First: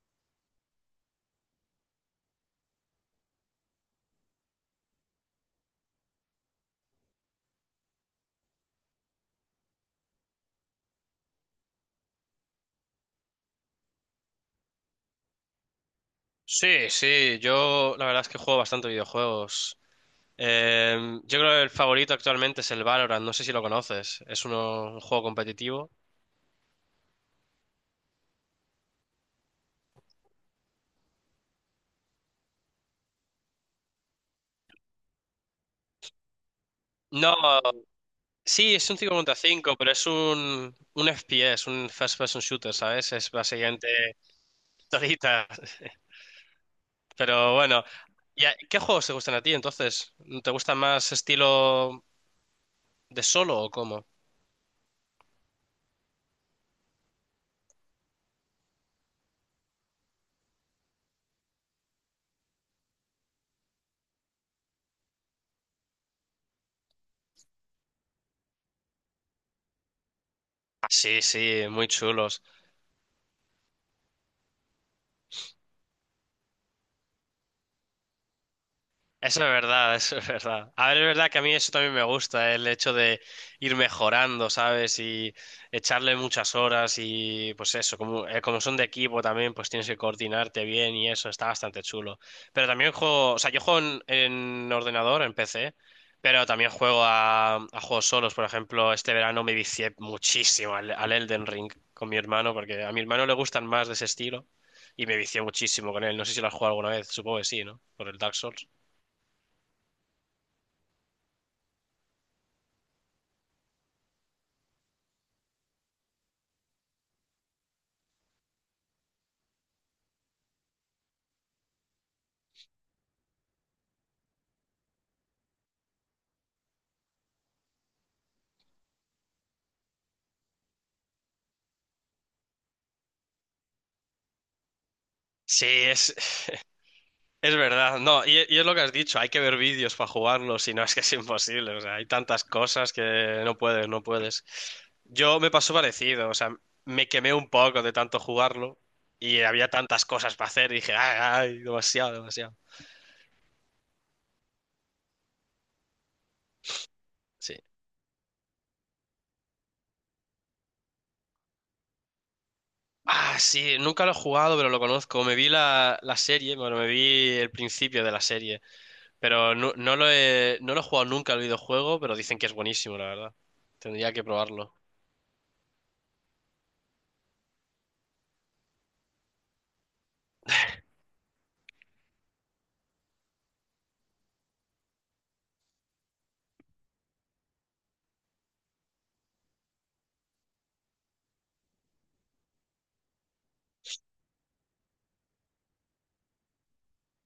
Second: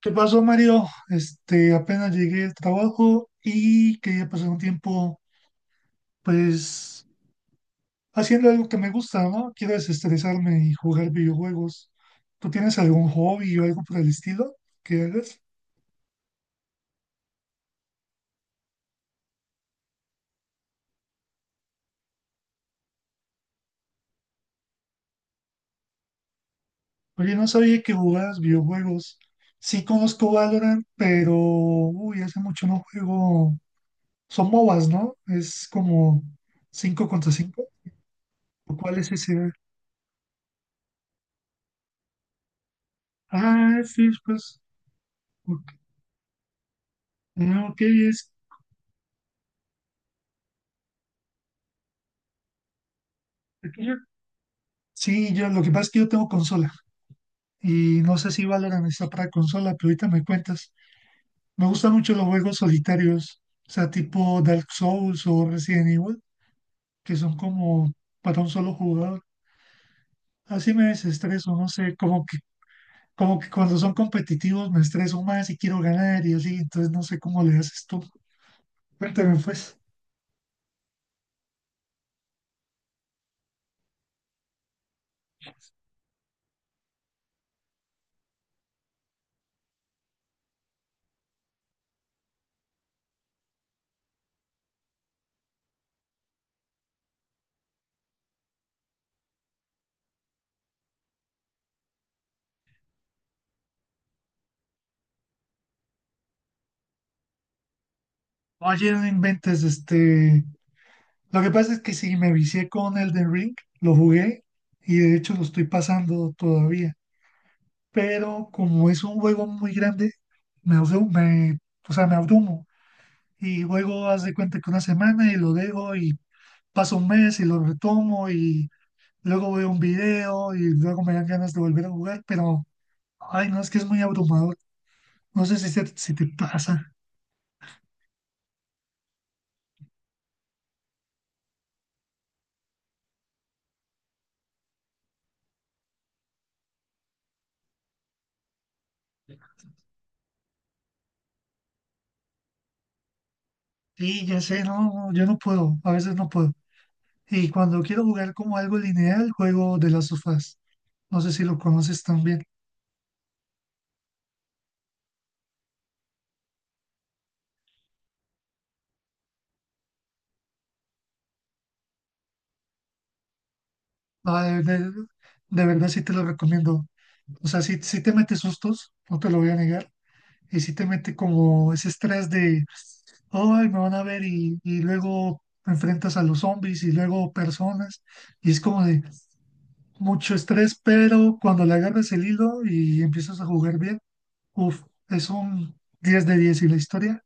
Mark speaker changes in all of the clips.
Speaker 1: ¿Qué pasó, Mario? Apenas llegué del trabajo y quería pasar un tiempo, pues, haciendo algo que me gusta, ¿no? Quiero desestresarme y jugar videojuegos. ¿Tú tienes algún hobby o algo por el estilo que hagas?
Speaker 2: Sí, sí, yo la verdad es que juego bastante videojuegos. Eh, yo creo que el favorito actualmente es el Valorant, no sé si lo conoces, es un juego competitivo.
Speaker 1: Oye, no sabía que jugabas videojuegos. Sí conozco Valorant, pero, uy, hace mucho no juego. Son MOBAs, ¿no? Es como 5 contra
Speaker 2: No,
Speaker 1: cinco.
Speaker 2: sí,
Speaker 1: ¿O
Speaker 2: es
Speaker 1: ¿Cuál
Speaker 2: un
Speaker 1: es
Speaker 2: 5 contra
Speaker 1: ese?
Speaker 2: 5, pero es un FPS, un first person shooter, ¿sabes? Es
Speaker 1: Ah, sí,
Speaker 2: básicamente
Speaker 1: pues.
Speaker 2: solita.
Speaker 1: Ok.
Speaker 2: Pero
Speaker 1: Ah, ok.
Speaker 2: bueno,
Speaker 1: es.
Speaker 2: ¿y qué juegos te gustan a ti entonces? ¿Te gusta más estilo de solo o cómo?
Speaker 1: Sí, yo lo que pasa es que yo tengo consola y no sé si Valorant está para consola, pero ahorita me cuentas. Me gustan mucho los juegos solitarios, o sea, tipo Dark Souls o Resident Evil, que son como para un solo jugador. Así me
Speaker 2: Ah, sí,
Speaker 1: desestreso,
Speaker 2: sí,
Speaker 1: no
Speaker 2: muy
Speaker 1: sé, como que,
Speaker 2: chulos.
Speaker 1: como que cuando son competitivos me estreso más y quiero ganar y así, entonces no sé cómo le haces tú. Cuéntame
Speaker 2: Eso es
Speaker 1: pues.
Speaker 2: verdad, eso es verdad. A ver, es verdad que a mí eso también me gusta, ¿eh? El hecho de ir mejorando, ¿sabes? Y echarle muchas horas y pues eso, como, como son de equipo también, pues tienes que coordinarte bien y eso, está bastante chulo. Pero también juego, o sea, yo juego en ordenador, en PC, pero también juego a juegos solos. Por ejemplo, este verano me vicié muchísimo al Elden Ring con mi hermano, porque a mi hermano le gustan más de ese estilo y me vicié muchísimo con él. No sé si lo has jugado alguna vez, supongo que sí, ¿no? Por el Dark Souls.
Speaker 1: Oye, no inventes. Lo que pasa es que sí, me vicié con Elden Ring, lo jugué y de hecho lo estoy pasando todavía. Pero como es un juego muy grande, me, abru- me, o sea, me abrumo y luego haz de cuenta que una semana y lo dejo y paso un mes y lo retomo y luego veo un video y luego me dan ganas de volver a jugar, pero, ay, no, es que es muy abrumador. No sé
Speaker 2: Sí,
Speaker 1: si, se- si te pasa.
Speaker 2: es verdad. No, y es lo que has dicho, hay que ver vídeos para jugarlo, si no es que es imposible. O sea, hay tantas cosas que no puedes, no puedes. Yo me pasó parecido, o sea, me quemé un poco de tanto jugarlo y había tantas cosas para hacer y dije, ay, ay, demasiado, demasiado.
Speaker 1: Sí ya sé, no, no, yo no puedo, a veces no puedo. Y
Speaker 2: Sí.
Speaker 1: cuando quiero jugar como algo lineal, juego de las sofás. No sé si lo conoces también.
Speaker 2: Ah, sí, nunca lo he jugado, pero lo conozco. Me vi la serie, bueno, me vi el principio de la serie, pero no, no lo he, no lo he jugado nunca el videojuego, pero dicen que es buenísimo, la verdad. Tendría que
Speaker 1: Ah,
Speaker 2: probarlo.
Speaker 1: de verdad sí te lo recomiendo. O sea, sí, sí te mete sustos, no te lo voy a negar. Y sí te mete como ese estrés de, ay, me van a ver y luego enfrentas a los zombies y luego personas. Y es como de mucho estrés, pero cuando le agarras el hilo y empiezas a jugar bien, uff, es un 10 de 10 y la historia,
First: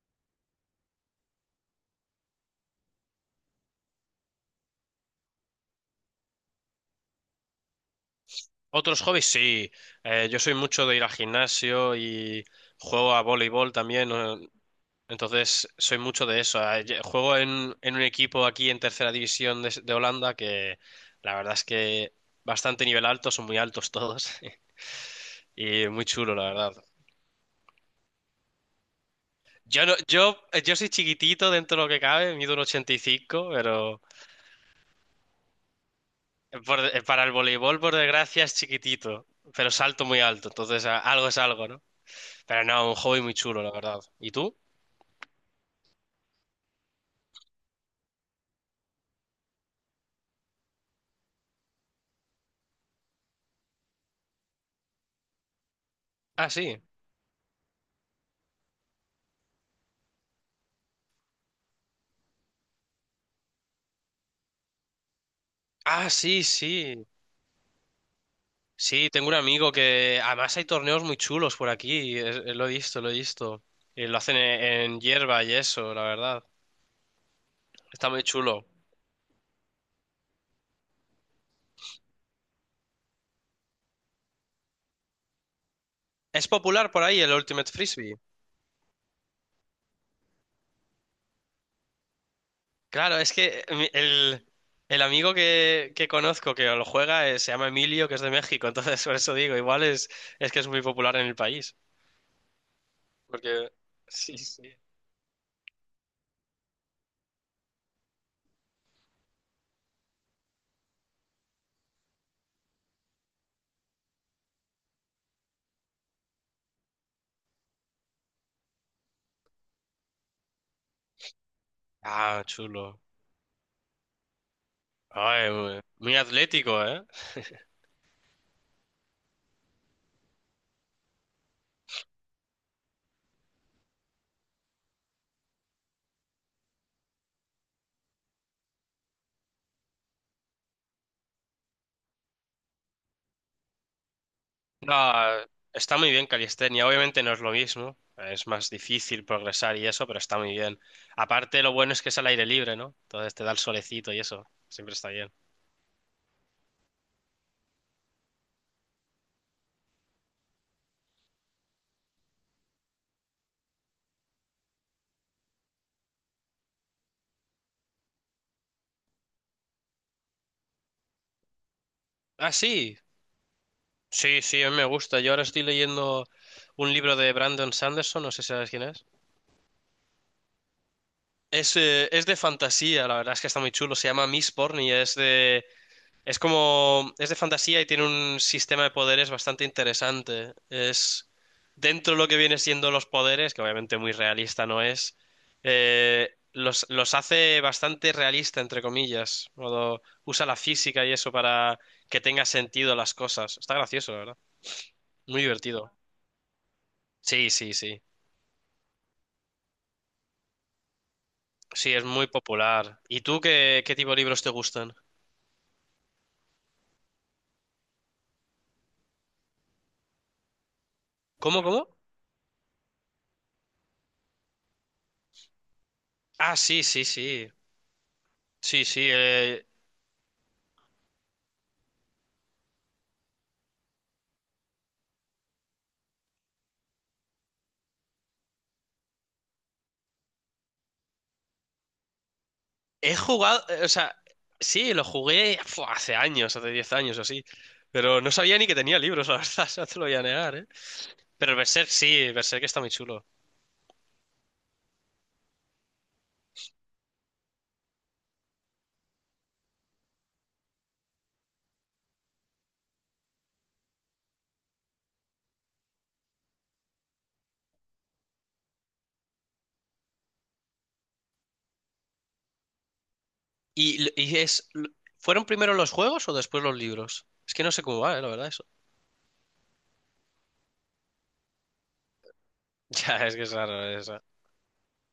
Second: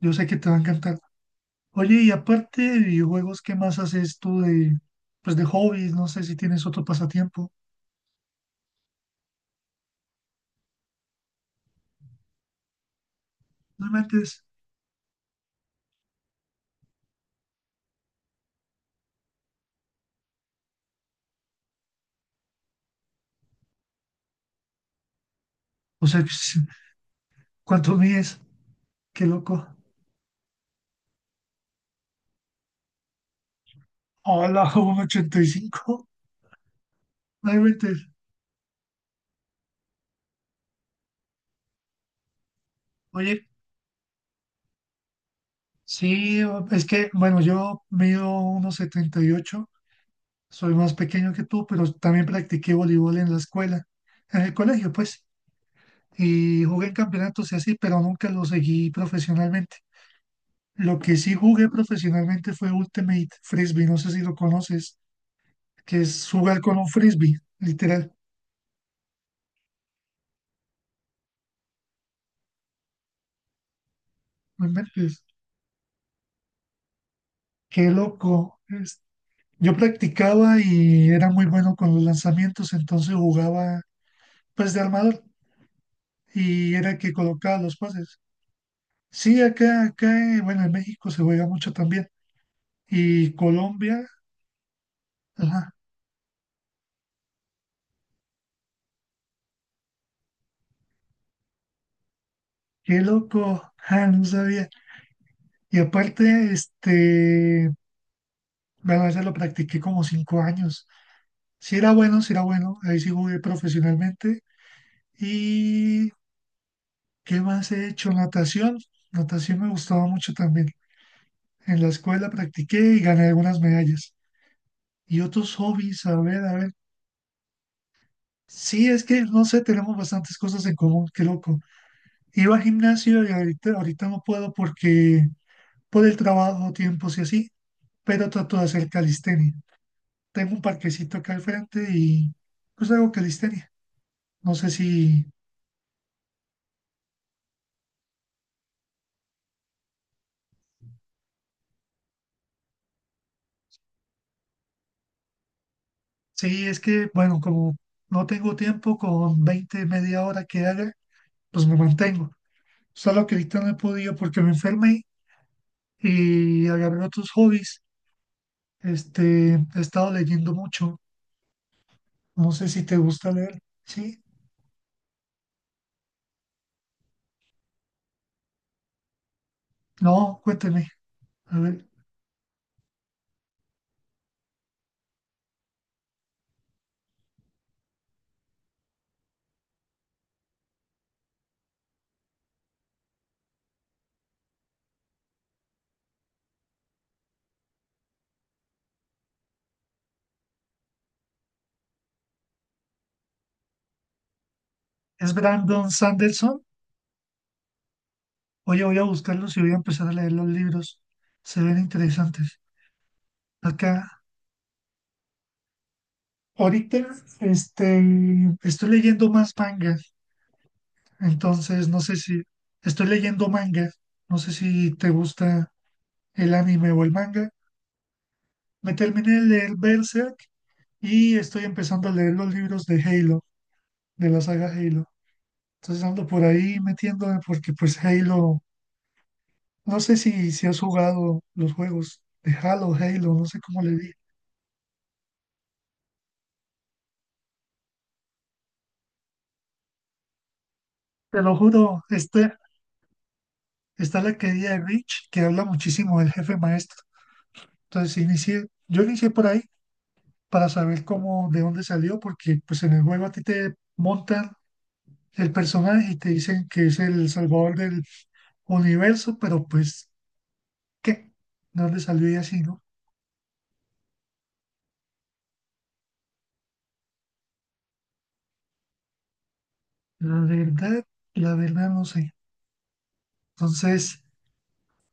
Speaker 1: yo sé que te va a encantar. Oye, y aparte de videojuegos, ¿qué más haces tú pues de hobbies? No sé si tienes otro pasatiempo.
Speaker 2: Otros hobbies, sí. Yo soy mucho de ir al gimnasio y juego a voleibol
Speaker 1: No me
Speaker 2: también.
Speaker 1: mentes.
Speaker 2: Entonces, soy mucho de eso. Juego en un equipo aquí en tercera división de Holanda que la verdad es que bastante nivel alto, son muy altos todos y
Speaker 1: O
Speaker 2: muy
Speaker 1: sea,
Speaker 2: chulo, la verdad.
Speaker 1: ¿cuánto mides? Qué loco.
Speaker 2: Yo no, yo, yo soy chiquitito dentro de lo que cabe, mido un 85, pero
Speaker 1: Hola, un 85.
Speaker 2: para el
Speaker 1: No
Speaker 2: voleibol, por
Speaker 1: inventes.
Speaker 2: desgracia, es chiquitito, pero salto muy alto, entonces algo es algo, ¿no? Pero no, un hobby muy
Speaker 1: Oye,
Speaker 2: chulo, la verdad. ¿Y tú?
Speaker 1: sí, es que, bueno, yo mido 1,78. Soy más pequeño que tú, pero también practiqué voleibol en la escuela, en el colegio, pues,
Speaker 2: Ah,
Speaker 1: y
Speaker 2: sí.
Speaker 1: jugué en campeonatos y así, pero nunca lo seguí profesionalmente. Lo que sí jugué profesionalmente fue Ultimate Frisbee, no sé si lo conoces, que
Speaker 2: Ah,
Speaker 1: es
Speaker 2: sí,
Speaker 1: jugar con un
Speaker 2: sí.
Speaker 1: frisbee, literal.
Speaker 2: Sí, tengo un amigo que además hay torneos muy chulos por aquí. Lo he visto, lo he visto. Y lo hacen en,
Speaker 1: No
Speaker 2: en
Speaker 1: inventes.
Speaker 2: hierba y eso, la verdad.
Speaker 1: Qué
Speaker 2: Está muy
Speaker 1: loco.
Speaker 2: chulo.
Speaker 1: Yo practicaba y era muy bueno con los lanzamientos, entonces jugaba pues de armador
Speaker 2: Es
Speaker 1: y era
Speaker 2: popular
Speaker 1: el
Speaker 2: por
Speaker 1: que
Speaker 2: ahí el
Speaker 1: colocaba
Speaker 2: Ultimate
Speaker 1: los
Speaker 2: Frisbee.
Speaker 1: pases. Sí, acá, acá, bueno, en México se juega mucho también.
Speaker 2: Claro, es
Speaker 1: Y
Speaker 2: que
Speaker 1: Colombia,
Speaker 2: el amigo
Speaker 1: ajá,
Speaker 2: que conozco que lo juega se llama Emilio, que es de México. Entonces, por eso digo, igual es que es muy popular en el país.
Speaker 1: qué
Speaker 2: Porque...
Speaker 1: loco, ah, no
Speaker 2: Sí, sí.
Speaker 1: sabía. Y aparte, bueno, ya lo practiqué como 5 años. Sí era bueno, ahí sí jugué profesionalmente. ¿Y qué más he hecho? Natación, natación me gustaba mucho también. En la escuela
Speaker 2: Ah,
Speaker 1: practiqué y
Speaker 2: chulo.
Speaker 1: gané algunas medallas. Y
Speaker 2: Ay,
Speaker 1: otros
Speaker 2: muy
Speaker 1: hobbies,
Speaker 2: muy
Speaker 1: a ver, a ver.
Speaker 2: atlético, ¿eh?
Speaker 1: Sí, es que no sé, tenemos bastantes cosas en común, qué loco. Iba al gimnasio y ahorita no puedo porque por el trabajo, tiempos y así, pero trato de hacer calistenia. Tengo un parquecito acá al frente y pues hago calistenia. No sé
Speaker 2: No,
Speaker 1: si,
Speaker 2: está muy bien calistenia. Obviamente no es lo mismo. Es más difícil progresar y eso, pero está muy bien. Aparte, lo bueno es que es al aire libre, ¿no? Entonces te da el solecito y eso. Siempre está bien.
Speaker 1: sí, es que, bueno, como no tengo tiempo, con 20 media hora que haga, pues me mantengo. Solo que ahorita no he podido porque me enfermé y agarré otros hobbies. He estado leyendo mucho. No
Speaker 2: Ah,
Speaker 1: sé si te
Speaker 2: sí.
Speaker 1: gusta leer. Sí,
Speaker 2: Sí, sí, a mí me gusta. Yo ahora estoy leyendo un libro de Brandon Sanderson. No sé si sabes quién es.
Speaker 1: no, cuénteme. A ver,
Speaker 2: Es de fantasía, la verdad es que está muy chulo. Se llama Mistborn y es de... Es como, es de fantasía y tiene un sistema de poderes bastante interesante. Es, dentro de lo que viene siendo los poderes, que obviamente muy realista no es, los hace bastante realista, entre comillas. Modo, usa la física y eso para que tenga sentido las cosas. Está gracioso, la verdad.
Speaker 1: ¿es
Speaker 2: Muy
Speaker 1: Brandon
Speaker 2: divertido.
Speaker 1: Sanderson?
Speaker 2: Sí, sí, sí.
Speaker 1: Oye, voy a buscarlos y voy a empezar a leer los libros. Se ven
Speaker 2: Sí, es muy
Speaker 1: interesantes.
Speaker 2: popular. ¿Y tú qué, qué tipo de
Speaker 1: Acá,
Speaker 2: libros te gustan?
Speaker 1: ahorita, este, estoy leyendo más manga.
Speaker 2: ¿Cómo,
Speaker 1: Entonces,
Speaker 2: cómo?
Speaker 1: no sé si estoy leyendo manga. No sé si te gusta el
Speaker 2: Ah, sí,
Speaker 1: anime o
Speaker 2: sí,
Speaker 1: el manga.
Speaker 2: sí. Sí,
Speaker 1: Me
Speaker 2: sí.
Speaker 1: terminé de leer Berserk y estoy empezando a leer los libros de Halo, de la saga Halo. Entonces ando por ahí metiéndome porque pues Halo, no sé si, si has jugado los juegos de Halo,
Speaker 2: He
Speaker 1: Halo, no sé
Speaker 2: jugado,
Speaker 1: cómo
Speaker 2: o
Speaker 1: le di.
Speaker 2: sea, sí, lo jugué hace años, hace 10 años o así. Pero no sabía ni que tenía libros, la verdad, no te lo voy a negar, ¿eh?
Speaker 1: Te lo
Speaker 2: Pero Berserk
Speaker 1: juro,
Speaker 2: sí,
Speaker 1: este,
Speaker 2: Berserk está muy chulo.
Speaker 1: está la querida de Rich que habla muchísimo del jefe maestro. Entonces yo inicié por ahí para saber cómo, de dónde salió, porque pues en el juego a ti te montan el personaje y te dicen que es el salvador del universo, pero pues, ¿qué? ¿De dónde salió y así, no?
Speaker 2: ¿Y, l- y es, l- Fueron primero los juegos o después los libros? Es que no sé cómo va, ¿eh? La verdad, eso.
Speaker 1: La verdad, la verdad no sé.
Speaker 2: Ya, es que es raro
Speaker 1: Entonces...
Speaker 2: eso.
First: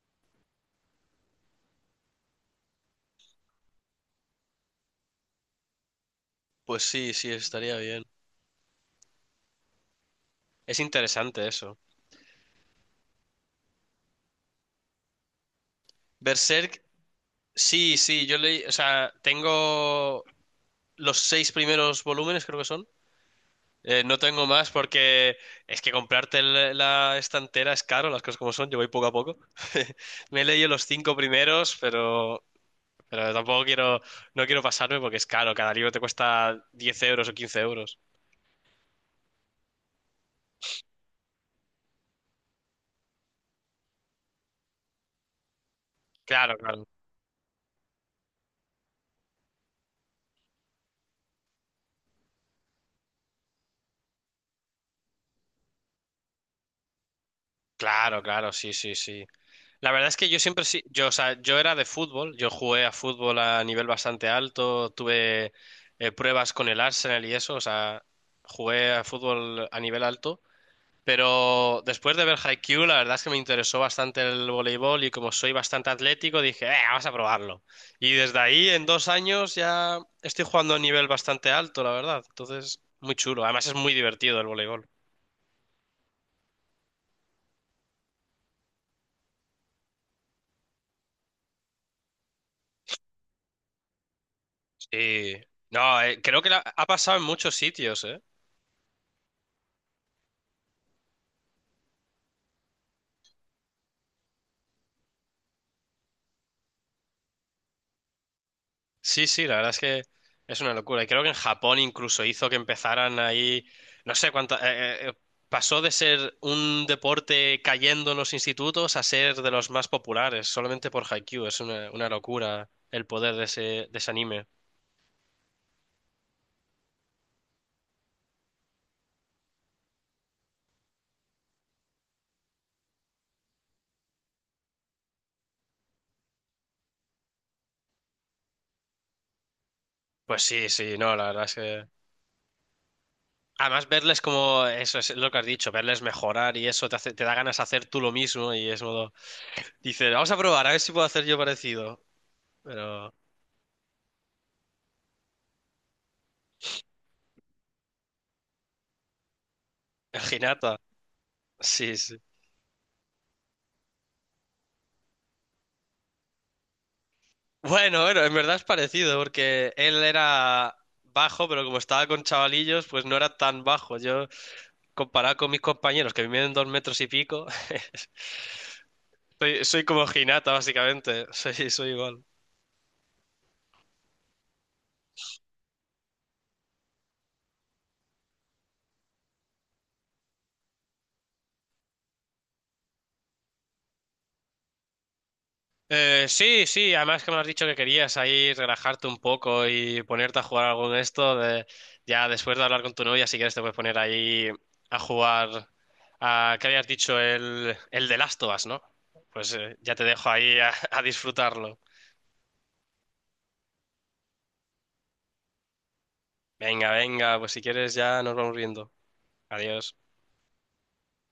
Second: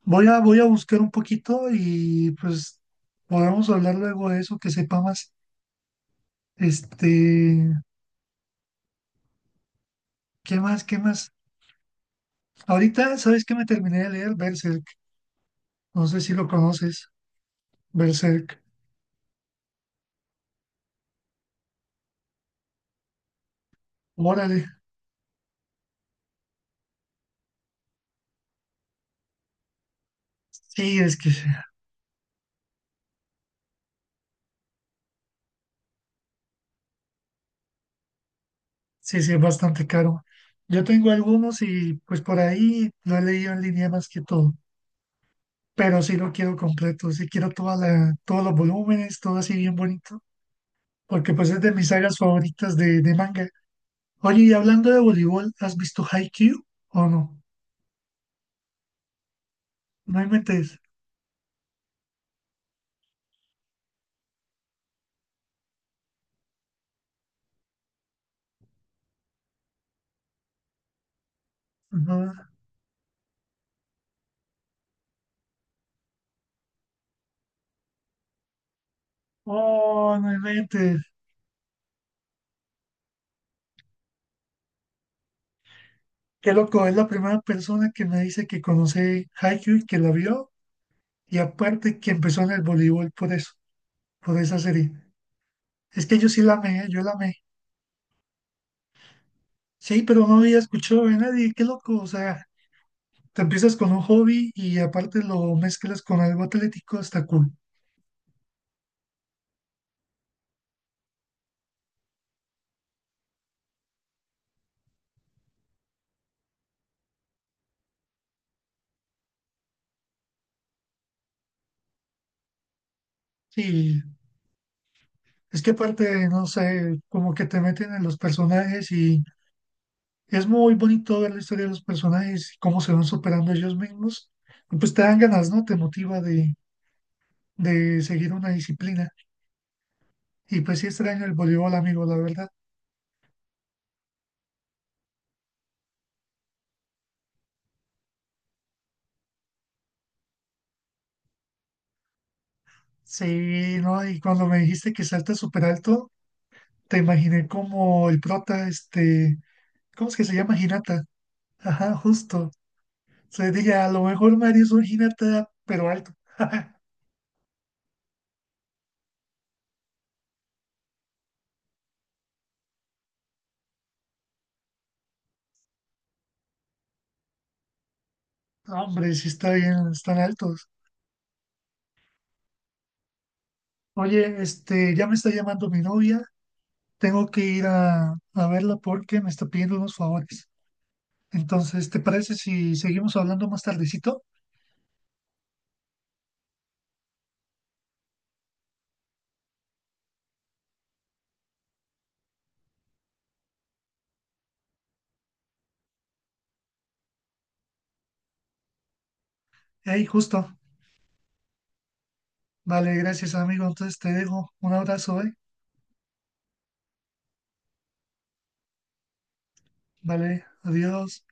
Speaker 1: Voy a buscar un poquito y pues podemos hablar luego de eso, que sepa más.
Speaker 2: Pues
Speaker 1: Este,
Speaker 2: sí, sí, estaría bien.
Speaker 1: ¿qué
Speaker 2: Es
Speaker 1: más? ¿Qué más?
Speaker 2: interesante eso.
Speaker 1: Ahorita, ¿sabes qué me terminé de leer? Berserk. No sé si lo
Speaker 2: Berserk,
Speaker 1: conoces.
Speaker 2: sí, sí, yo
Speaker 1: Berserk.
Speaker 2: leí, o sea, tengo los seis primeros volúmenes, creo que son. No tengo
Speaker 1: Órale.
Speaker 2: más porque es que comprarte la estantera es caro, las cosas como son, yo voy poco a poco. Me he leído los
Speaker 1: Sí,
Speaker 2: cinco
Speaker 1: es que sí,
Speaker 2: primeros, pero tampoco quiero, no quiero pasarme porque es caro, cada libro te cuesta 10 euros o 15 euros.
Speaker 1: sí, sí, es bastante caro. Yo tengo algunos y pues por ahí lo he leído en línea más que todo. Pero sí lo quiero
Speaker 2: Claro, claro.
Speaker 1: completo, sí quiero todos los volúmenes, todo así bien bonito, porque pues es de mis sagas favoritas de manga. Oye, y hablando de voleibol, ¿has visto Haikyuu o no?
Speaker 2: Claro, claro, sí, sí, sí. La verdad es
Speaker 1: No
Speaker 2: que yo siempre
Speaker 1: inventes.
Speaker 2: sí, yo, o sea, yo era de fútbol, yo jugué a fútbol a nivel bastante alto, tuve pruebas con el Arsenal y eso, o sea, jugué a fútbol a nivel alto. Pero después de
Speaker 1: No.
Speaker 2: ver Haikyuu, la verdad es que me interesó bastante el voleibol y como soy bastante atlético, dije, vamos a probarlo. Y desde ahí, en dos años, ya
Speaker 1: Oh, no
Speaker 2: estoy jugando a un
Speaker 1: inventes.
Speaker 2: nivel bastante alto, la verdad. Entonces, muy chulo. Además, es muy divertido el voleibol.
Speaker 1: Qué loco, es la primera persona que me dice que conoce Haikyuu y que la vio. Y aparte que empezó en el voleibol por eso, por esa serie.
Speaker 2: Sí. No,
Speaker 1: Es que yo
Speaker 2: creo
Speaker 1: sí
Speaker 2: que
Speaker 1: la amé,
Speaker 2: ha
Speaker 1: ¿eh? Yo la
Speaker 2: pasado en
Speaker 1: amé.
Speaker 2: muchos sitios, ¿eh?
Speaker 1: Sí, pero no había escuchado de nadie. Qué loco, o sea, te empiezas con un hobby y aparte lo mezclas con algo atlético, está cool.
Speaker 2: Sí, sí, la verdad es que es una locura. Y creo que en Japón incluso hizo que empezaran ahí, no sé cuánto, pasó de ser un deporte cayendo en los institutos a ser de los más populares, solamente por Haikyuu. Es una locura el poder de
Speaker 1: Sí,
Speaker 2: ese anime.
Speaker 1: es que aparte, no sé, como que te meten en los personajes y es muy bonito ver la historia de los personajes y cómo se van superando ellos mismos. Y pues te dan ganas, ¿no? Te motiva de seguir una disciplina.
Speaker 2: Pues
Speaker 1: Y
Speaker 2: sí,
Speaker 1: pues sí
Speaker 2: sí, no,
Speaker 1: extraño
Speaker 2: la
Speaker 1: el
Speaker 2: verdad es
Speaker 1: voleibol,
Speaker 2: que...
Speaker 1: amigo, la verdad.
Speaker 2: Además, verles como, eso es lo que has dicho, verles mejorar y eso te te da ganas de hacer tú lo mismo y es modo, dices, vamos a probar, a ver si puedo hacer yo parecido. Pero,
Speaker 1: Sí, ¿no? Y cuando me dijiste que salta súper alto, te imaginé como el prota, ¿cómo es
Speaker 2: el
Speaker 1: que se llama?
Speaker 2: Hinata,
Speaker 1: Hinata. Ajá,
Speaker 2: sí, sí.
Speaker 1: justo. Se dije, a lo mejor Mario es un Hinata, pero alto.
Speaker 2: Bueno, bueno, en verdad es parecido, porque él era bajo, pero como estaba con chavalillos, pues no era tan bajo. Yo, comparado con mis compañeros, que miden dos metros y pico,
Speaker 1: No, hombre, sí está
Speaker 2: soy, soy
Speaker 1: bien,
Speaker 2: como
Speaker 1: están
Speaker 2: Hinata,
Speaker 1: altos.
Speaker 2: básicamente. Soy, soy igual.
Speaker 1: Oye, ya me está llamando mi novia. Tengo que ir a verla porque me está pidiendo unos favores. Entonces, ¿te parece si seguimos hablando más tardecito?
Speaker 2: Sí, sí, además que me has dicho que querías ahí relajarte un poco y ponerte a jugar algo en esto. Ya después de hablar con tu novia, si quieres, te puedes poner ahí a jugar a, ¿qué habías dicho? El de Last of Us, ¿no? Pues ya te
Speaker 1: Hey,
Speaker 2: dejo
Speaker 1: justo.
Speaker 2: ahí a disfrutarlo.
Speaker 1: Vale, gracias, amigo. Entonces te dejo. Un abrazo, ¿eh?
Speaker 2: Venga, venga, pues si quieres ya nos vamos viendo. Adiós.
Speaker 1: Vale, adiós.